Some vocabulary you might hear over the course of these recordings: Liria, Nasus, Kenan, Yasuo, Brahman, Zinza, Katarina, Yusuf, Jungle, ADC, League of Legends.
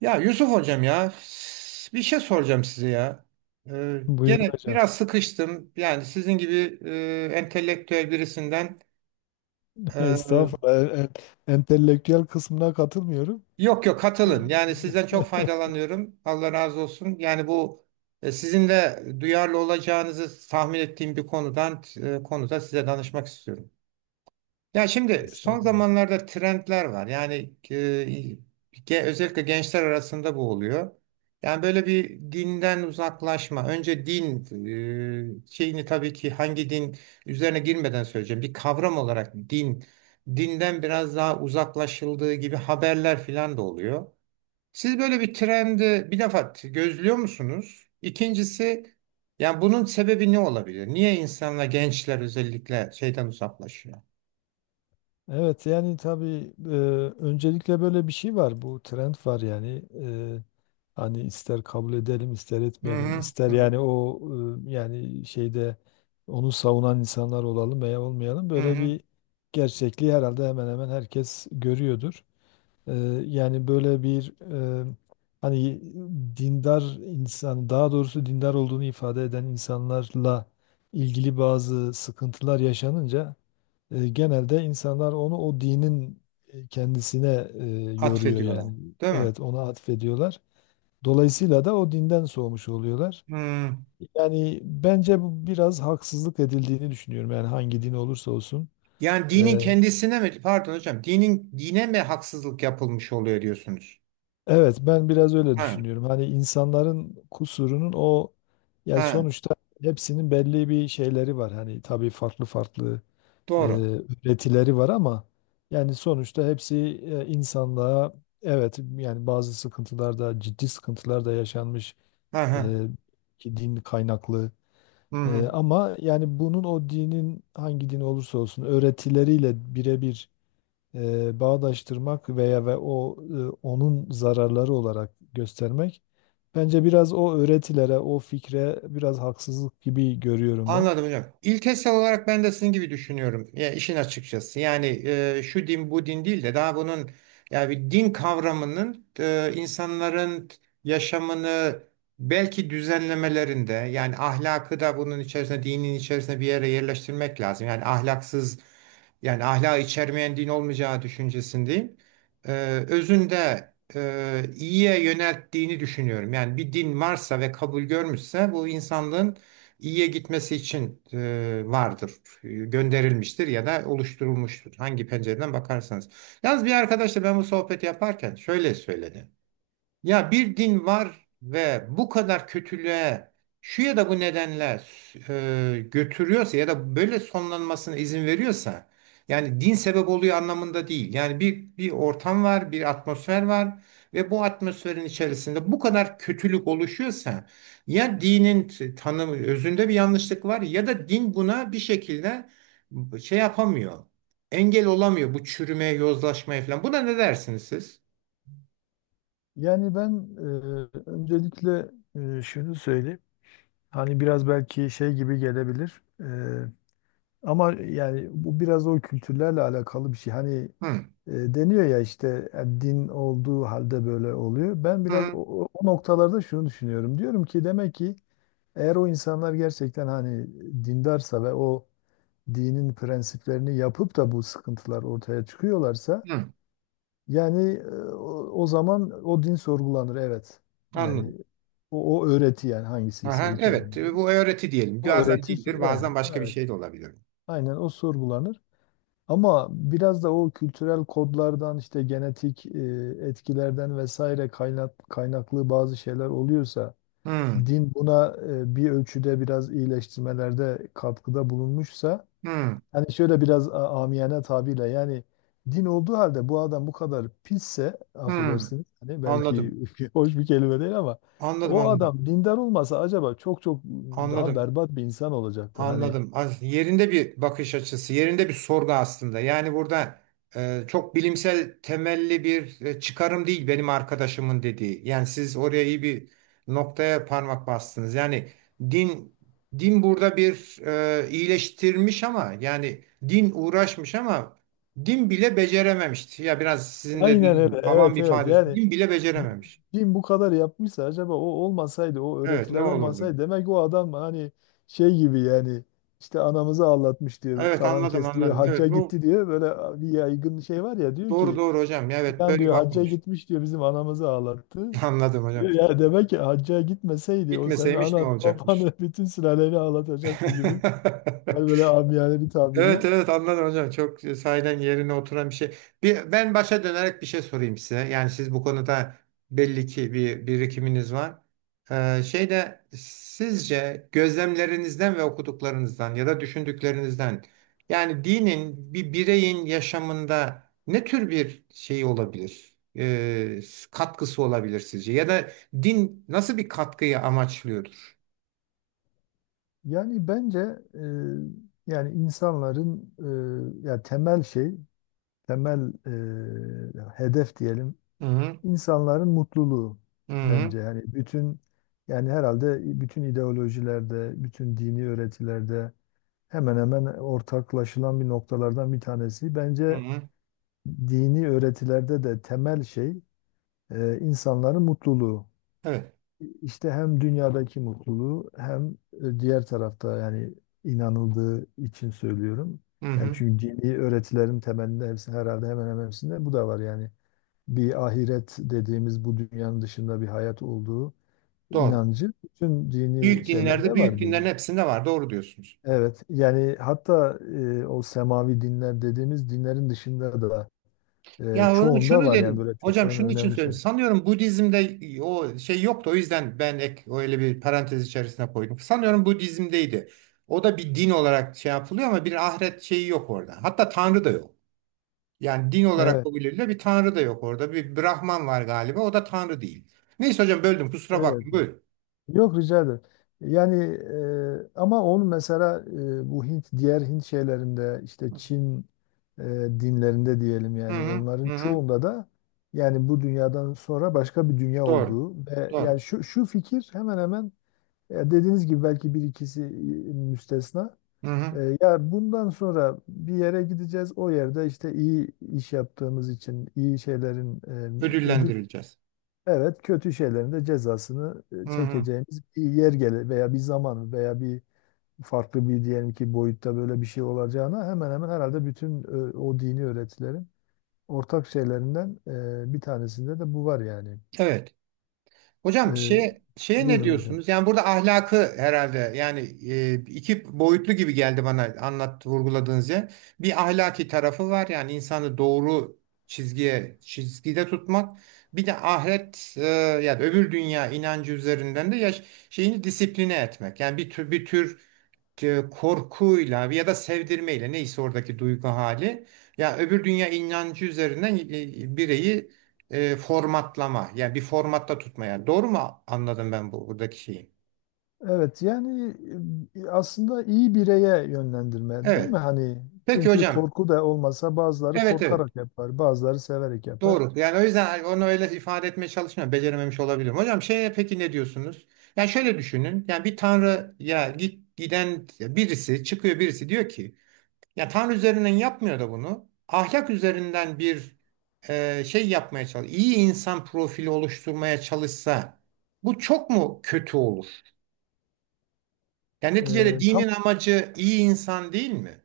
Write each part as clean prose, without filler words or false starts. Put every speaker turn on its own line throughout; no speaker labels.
Ya Yusuf hocam ya, bir şey soracağım size ya.
Buyurun
Gene
hocam.
biraz sıkıştım. Yani sizin gibi entelektüel birisinden e,
Estağfurullah. Entelektüel kısmına katılmıyorum.
yok yok katılın. Yani sizden çok faydalanıyorum. Allah razı olsun. Yani bu sizin de duyarlı olacağınızı tahmin ettiğim bir konuda size danışmak istiyorum. Ya şimdi son
Estağfurullah.
zamanlarda trendler var. Yani e, özellikle gençler arasında bu oluyor. Yani böyle bir dinden uzaklaşma. Önce din şeyini tabii ki hangi din üzerine girmeden söyleyeceğim. Bir kavram olarak din, dinden biraz daha uzaklaşıldığı gibi haberler falan da oluyor. Siz böyle bir trendi bir defa gözlüyor musunuz? İkincisi yani bunun sebebi ne olabilir? Niye insanlar gençler özellikle şeyden uzaklaşıyor?
Evet, yani tabii, öncelikle böyle bir şey var. Bu trend var yani. Hani ister kabul edelim, ister
Hı
etmeyelim,
hı, hı
ister
hı,
yani o, yani şeyde onu savunan insanlar olalım veya olmayalım.
hı
Böyle
hı.
bir gerçekliği herhalde hemen hemen herkes görüyordur. Ee, Yani böyle bir, e, hani dindar insan, daha doğrusu dindar olduğunu ifade eden insanlarla ilgili bazı sıkıntılar yaşanınca genelde insanlar onu o dinin kendisine yoruyor
Atfediyorlar.
yani.
Değil mi?
Evet, ona atfediyorlar. Dolayısıyla da o dinden soğumuş oluyorlar.
Hı.
Yani bence bu biraz haksızlık edildiğini düşünüyorum. Yani hangi din olursa olsun.
Yani dinin
Ee,
kendisine mi, pardon hocam, dinin dine mi haksızlık yapılmış oluyor diyorsunuz?
Evet, ben biraz öyle
Ha,
düşünüyorum. Hani insanların kusurunun o, yani
ha,
sonuçta hepsinin belli bir şeyleri var. Hani tabii farklı farklı e,
doğru.
üretileri var ama yani sonuçta hepsi, insanlığa, evet yani bazı sıkıntılar da, ciddi sıkıntılar da yaşanmış,
Ha, ha.
e, ki din kaynaklı. Ama yani bunun o dinin, hangi din olursa olsun, öğretileriyle birebir bağdaştırmak veya, ve o, onun zararları olarak göstermek bence biraz o öğretilere, o fikre biraz haksızlık gibi görüyorum ben.
Anladım hocam. İlkesel olarak ben de sizin gibi düşünüyorum. Ya işin açıkçası. Yani şu din bu din değil de daha bunun yani bir din kavramının insanların yaşamını belki düzenlemelerinde, yani ahlakı da bunun içerisine, dinin içerisine bir yere yerleştirmek lazım. Yani ahlaksız, yani ahlak içermeyen din olmayacağı düşüncesindeyim. Ee, Özünde iyiye yönelttiğini düşünüyorum. Yani bir din varsa ve kabul görmüşse, bu insanlığın iyiye gitmesi için vardır. Gönderilmiştir ya da oluşturulmuştur. Hangi pencereden bakarsanız. Yalnız bir arkadaşla ben bu sohbeti yaparken şöyle söyledi. Ya bir din var ve bu kadar kötülüğe şu ya da bu nedenle götürüyorsa ya da böyle sonlanmasına izin veriyorsa, yani din sebep oluyor anlamında değil. Yani bir ortam var, bir atmosfer var ve bu atmosferin içerisinde bu kadar kötülük oluşuyorsa, ya dinin tanımı özünde bir yanlışlık var ya da din buna bir şekilde şey yapamıyor. Engel olamıyor bu çürümeye, yozlaşmaya falan. Buna ne dersiniz siz?
Yani ben, öncelikle, şunu söyleyeyim. Hani biraz belki şey gibi gelebilir. Ama yani bu biraz o kültürlerle alakalı bir şey. Hani
Hı.
deniyor ya işte, din olduğu halde böyle oluyor. Ben
Hı
biraz o,
hı.
o o noktalarda şunu düşünüyorum. Diyorum ki demek ki, eğer o insanlar gerçekten hani dindarsa ve o dinin prensiplerini yapıp da bu sıkıntılar ortaya çıkıyorlarsa,
Hı.
yani o zaman o din sorgulanır, evet. Yani
Anladım.
o öğreti, yani hangisiyse,
Aha,
hiç
evet,
önemli
e,
değil.
bu öğreti diyelim.
O
Bazen
öğreti
dildir, bazen başka bir
evet.
şey de olabilir.
Aynen o sorgulanır. Ama biraz da o kültürel kodlardan, işte genetik etkilerden vesaire, kaynaklı bazı şeyler oluyorsa,
Hmm,
din buna bir ölçüde biraz iyileştirmelerde katkıda bulunmuşsa,
hmm,
hani şöyle biraz amiyane tabirle, yani din olduğu halde bu adam bu kadar pisse,
hmm.
affedersiniz, hani belki
Anladım,
hoş bir kelime değil ama
anladım,
o
anladım,
adam dindar olmasa acaba çok çok daha
anladım.
berbat bir insan olacaktı hani.
Anladım. Yerinde bir bakış açısı, yerinde bir sorgu aslında. Yani burada çok bilimsel temelli bir çıkarım değil benim arkadaşımın dediği. Yani siz oraya iyi bir noktaya parmak bastınız. Yani din din burada bir iyileştirmiş, ama yani din uğraşmış, ama din bile becerememişti. Ya biraz sizin de
Aynen
dediğiniz
öyle,
gibi, havan bir
evet, evet,
ifadesi.
yani.
Din bile becerememiş.
Din bu kadar yapmışsa acaba, o olmasaydı, o
Evet, ne
öğretiler
olurdu?
olmasaydı, demek o adam hani şey gibi yani. İşte anamızı ağlatmış diyor
Evet
falan,
anladım
kes diyor
anladım.
hacca
Evet bu
gitti diyor. Böyle bir yaygın şey var ya, diyor
doğru,
ki,
doğru hocam. Evet
falan
böyle
diyor, hacca
bakmamış.
gitmiş diyor, bizim anamızı ağlattı.
Anladım
Diyor
hocam.
ya, demek ki hacca gitmeseydi o senin
Gitmeseymiş ne
ananı
olacakmış?
babanı, bütün sülaleni ağlatacaktı gibi. Yani böyle amiyane bir tabirle.
Evet evet anladım hocam. Çok sahiden yerine oturan bir şey. Bir, ben başa dönerek bir şey sorayım size. Yani siz bu konuda belli ki bir birikiminiz var. Şeyde sizce gözlemlerinizden ve okuduklarınızdan ya da düşündüklerinizden yani dinin bir bireyin yaşamında ne tür bir şey olabilir? Katkısı olabilir sizce? Ya da din nasıl bir katkıyı amaçlıyordur?
Yani bence, e, yani insanların, ya temel şey, temel hedef diyelim,
Hı hı,
insanların mutluluğu
hı hı,
bence yani bütün, yani herhalde bütün ideolojilerde, bütün dini öğretilerde hemen hemen ortaklaşılan bir noktalardan bir tanesi
hı
bence
hı.
dini öğretilerde de temel şey, insanların mutluluğu.
Evet.
İşte hem dünyadaki mutluluğu hem diğer tarafta, yani inanıldığı için söylüyorum.
Hı
Yani
hı.
çünkü dini öğretilerin temelinde, hepsi herhalde, hemen hemen hepsinde bu da var yani, bir ahiret dediğimiz bu dünyanın dışında bir hayat olduğu
Doğru.
inancı bütün dini
Büyük dinlerde,
şeylerde
büyük
var bir.
dinlerin hepsinde var. Doğru diyorsunuz.
Evet yani, hatta, o semavi dinler dediğimiz dinlerin dışında da,
Ya onu
çoğunda
şunu
var yani
dedim.
böyle çok
Hocam şunun için
önemli
söylüyorum,
şeyler.
sanıyorum Budizm'de o şey yoktu. O yüzden ben ek öyle bir parantez içerisine koydum. Sanıyorum Budizm'deydi. O da bir din olarak şey yapılıyor, ama bir ahiret şeyi yok orada. Hatta tanrı da yok. Yani din olarak
Evet,
kabul edilen bir tanrı da yok orada. Bir Brahman var galiba. O da tanrı değil. Neyse hocam böldüm. Kusura
evet.
bakmayın. Buyurun.
Yok, rica ederim. Yani, ama onu mesela, bu Hint, diğer Hint şeylerinde, işte Çin e, dinlerinde diyelim,
Hı
yani
hı,
onların
hı hı.
çoğunda da, yani bu dünyadan sonra başka bir dünya
Doğru.
olduğu ve
Doğru.
yani şu fikir hemen hemen, dediğiniz gibi belki bir ikisi müstesna.
Hı hı.
Ya bundan sonra bir yere gideceğiz. O yerde işte iyi iş yaptığımız için iyi şeylerin ödül.
Ödüllendirileceğiz.
Evet, kötü şeylerin de cezasını
Hı hı.
çekeceğimiz bir yer gele veya bir zaman veya bir, farklı bir diyelim ki, boyutta böyle bir şey olacağına hemen hemen herhalde bütün o dini öğretilerin ortak şeylerinden bir tanesinde de bu var yani.
Evet.
E,
Hocam şey, şeye ne
Buyurun hocam.
diyorsunuz? Yani burada ahlakı herhalde, yani iki boyutlu gibi geldi bana anlat vurguladığınız yer. Bir ahlaki tarafı var, yani insanı doğru çizgide tutmak. Bir de ahiret yani öbür dünya inancı üzerinden de yaş, şeyini disipline etmek. Yani bir tür korkuyla ya da sevdirmeyle, neyse oradaki duygu hali, ya öbür dünya inancı üzerinden bireyi formatlama, yani bir formatta tutmaya, doğru mu anladım ben bu buradaki şeyi?
Evet yani, aslında iyi bireye yönlendirme değil
Evet.
mi? Hani
Peki
çünkü
hocam.
korku da olmasa, bazıları
Evet evet.
korkarak yapar, bazıları severek yapar.
Doğru. Yani o yüzden onu öyle ifade etmeye çalışmıyorum. Becerememiş olabilirim. Hocam şeye peki ne diyorsunuz? Yani şöyle düşünün. Yani bir tanrı ya giden birisi çıkıyor, birisi diyor ki ya Tanrı üzerinden yapmıyor da bunu. Ahlak üzerinden bir şey yapmaya çalış. İyi insan profili oluşturmaya çalışsa bu çok mu kötü olur? Yani neticede
E, tam
dinin amacı iyi insan değil mi?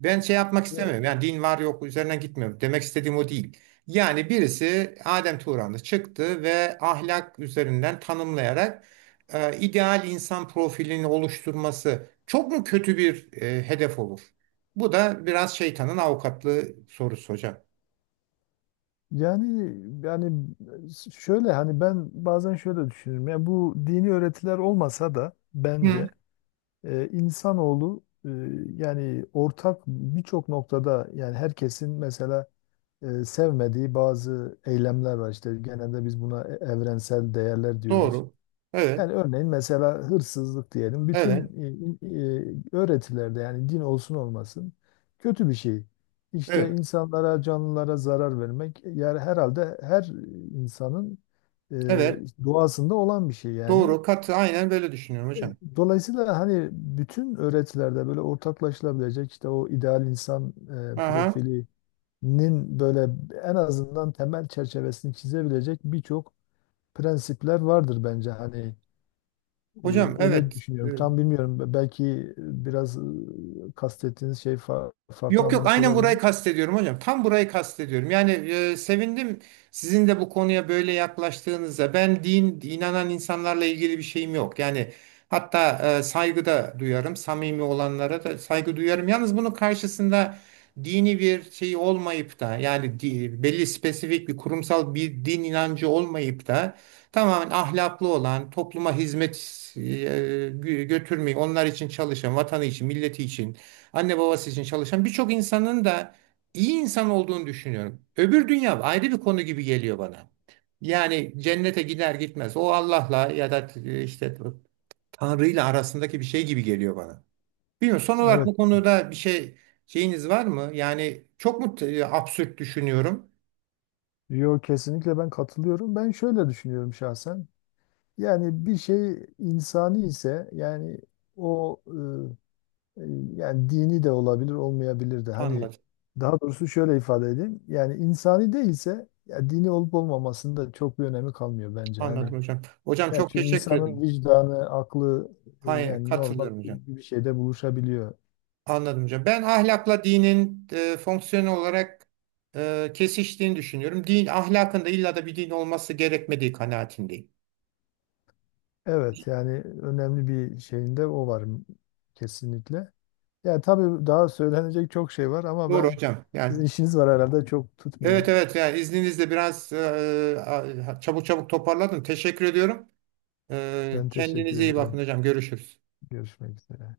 Ben şey yapmak istemiyorum.
e,
Yani din var yok üzerinden gitmiyorum. Demek istediğim o değil. Yani birisi Adem Turan'ı çıktı ve ahlak üzerinden tanımlayarak ideal insan profilini oluşturması çok mu kötü bir hedef olur? Bu da biraz şeytanın avukatlığı sorusu hocam.
Yani yani şöyle, hani ben bazen şöyle düşünüyorum. Ya bu dini öğretiler olmasa da
Hı,
bence, insanoğlu, yani ortak birçok noktada, yani herkesin mesela sevmediği bazı eylemler var. İşte genelde biz buna evrensel değerler diyoruz.
doğru. Evet,
Yani örneğin, mesela, hırsızlık diyelim. Bütün
evet,
e, öğretilerde, yani din olsun olmasın, kötü bir şey. İşte
evet,
insanlara, canlılara zarar vermek, yani herhalde her insanın e,
evet.
doğasında olan bir şey yani.
Doğru. Katı aynen böyle düşünüyorum
E,
hocam.
Dolayısıyla hani bütün öğretilerde böyle ortaklaşılabilecek, işte o ideal insan
Aha.
profilinin böyle en azından temel çerçevesini çizebilecek birçok prensipler vardır bence. Hani ee,
Hocam evet.
öyle
E,
düşünüyorum. Tam bilmiyorum. Belki biraz kastettiğiniz şey farklı
yok yok
anlamış
aynen
olabilir.
burayı kastediyorum hocam. Tam burayı kastediyorum. Yani sevindim sizin de bu konuya böyle yaklaştığınızda. Ben din inanan insanlarla ilgili bir şeyim yok. Yani hatta saygı da duyarım. Samimi olanlara da saygı duyarım. Yalnız bunun karşısında dini bir şey olmayıp da yani belli spesifik bir kurumsal bir din inancı olmayıp da tamamen ahlaklı olan, topluma hizmet e, götürmeyi, onlar için çalışan, vatanı için, milleti için, anne babası için çalışan birçok insanın da iyi insan olduğunu düşünüyorum. Öbür dünya ayrı bir konu gibi geliyor bana. Yani cennete gider gitmez o Allah'la ya da işte Tanrı'yla arasındaki bir şey gibi geliyor bana. Bilmiyorum, son olarak
Evet.
bu konuda bir şey şeyiniz var mı? Yani çok mu absürt düşünüyorum?
Yo, kesinlikle ben katılıyorum. Ben şöyle düşünüyorum şahsen. Yani bir şey insani ise, yani o e, e, yani dini de olabilir, olmayabilir de. Hani
Anladım.
daha doğrusu şöyle ifade edeyim. Yani insani değilse ya, dini olup olmamasının da çok bir önemi kalmıyor bence.
Anladım
Hani
hocam. Hocam
yani
çok
çünkü
teşekkür ederim.
insanın vicdanı, aklı,
Hayır,
yani normal
katılıyorum hocam.
bir şeyde buluşabiliyor.
Anladım hocam. Ben ahlakla dinin fonksiyon olarak kesiştiğini düşünüyorum. Din ahlakın da illa da bir din olması gerekmediği kanaatindeyim.
Evet yani önemli bir şeyinde o var, kesinlikle. Ya tabii daha söylenecek çok şey var ama
Doğru
ben,
hocam. Yani
sizin işiniz var herhalde, çok
evet
tutmayayım.
evet, yani izninizle biraz çabuk çabuk toparladım. Teşekkür ediyorum. E,
Ben teşekkür
kendinize iyi bakın
ederim.
hocam. Görüşürüz.
Görüşmek üzere.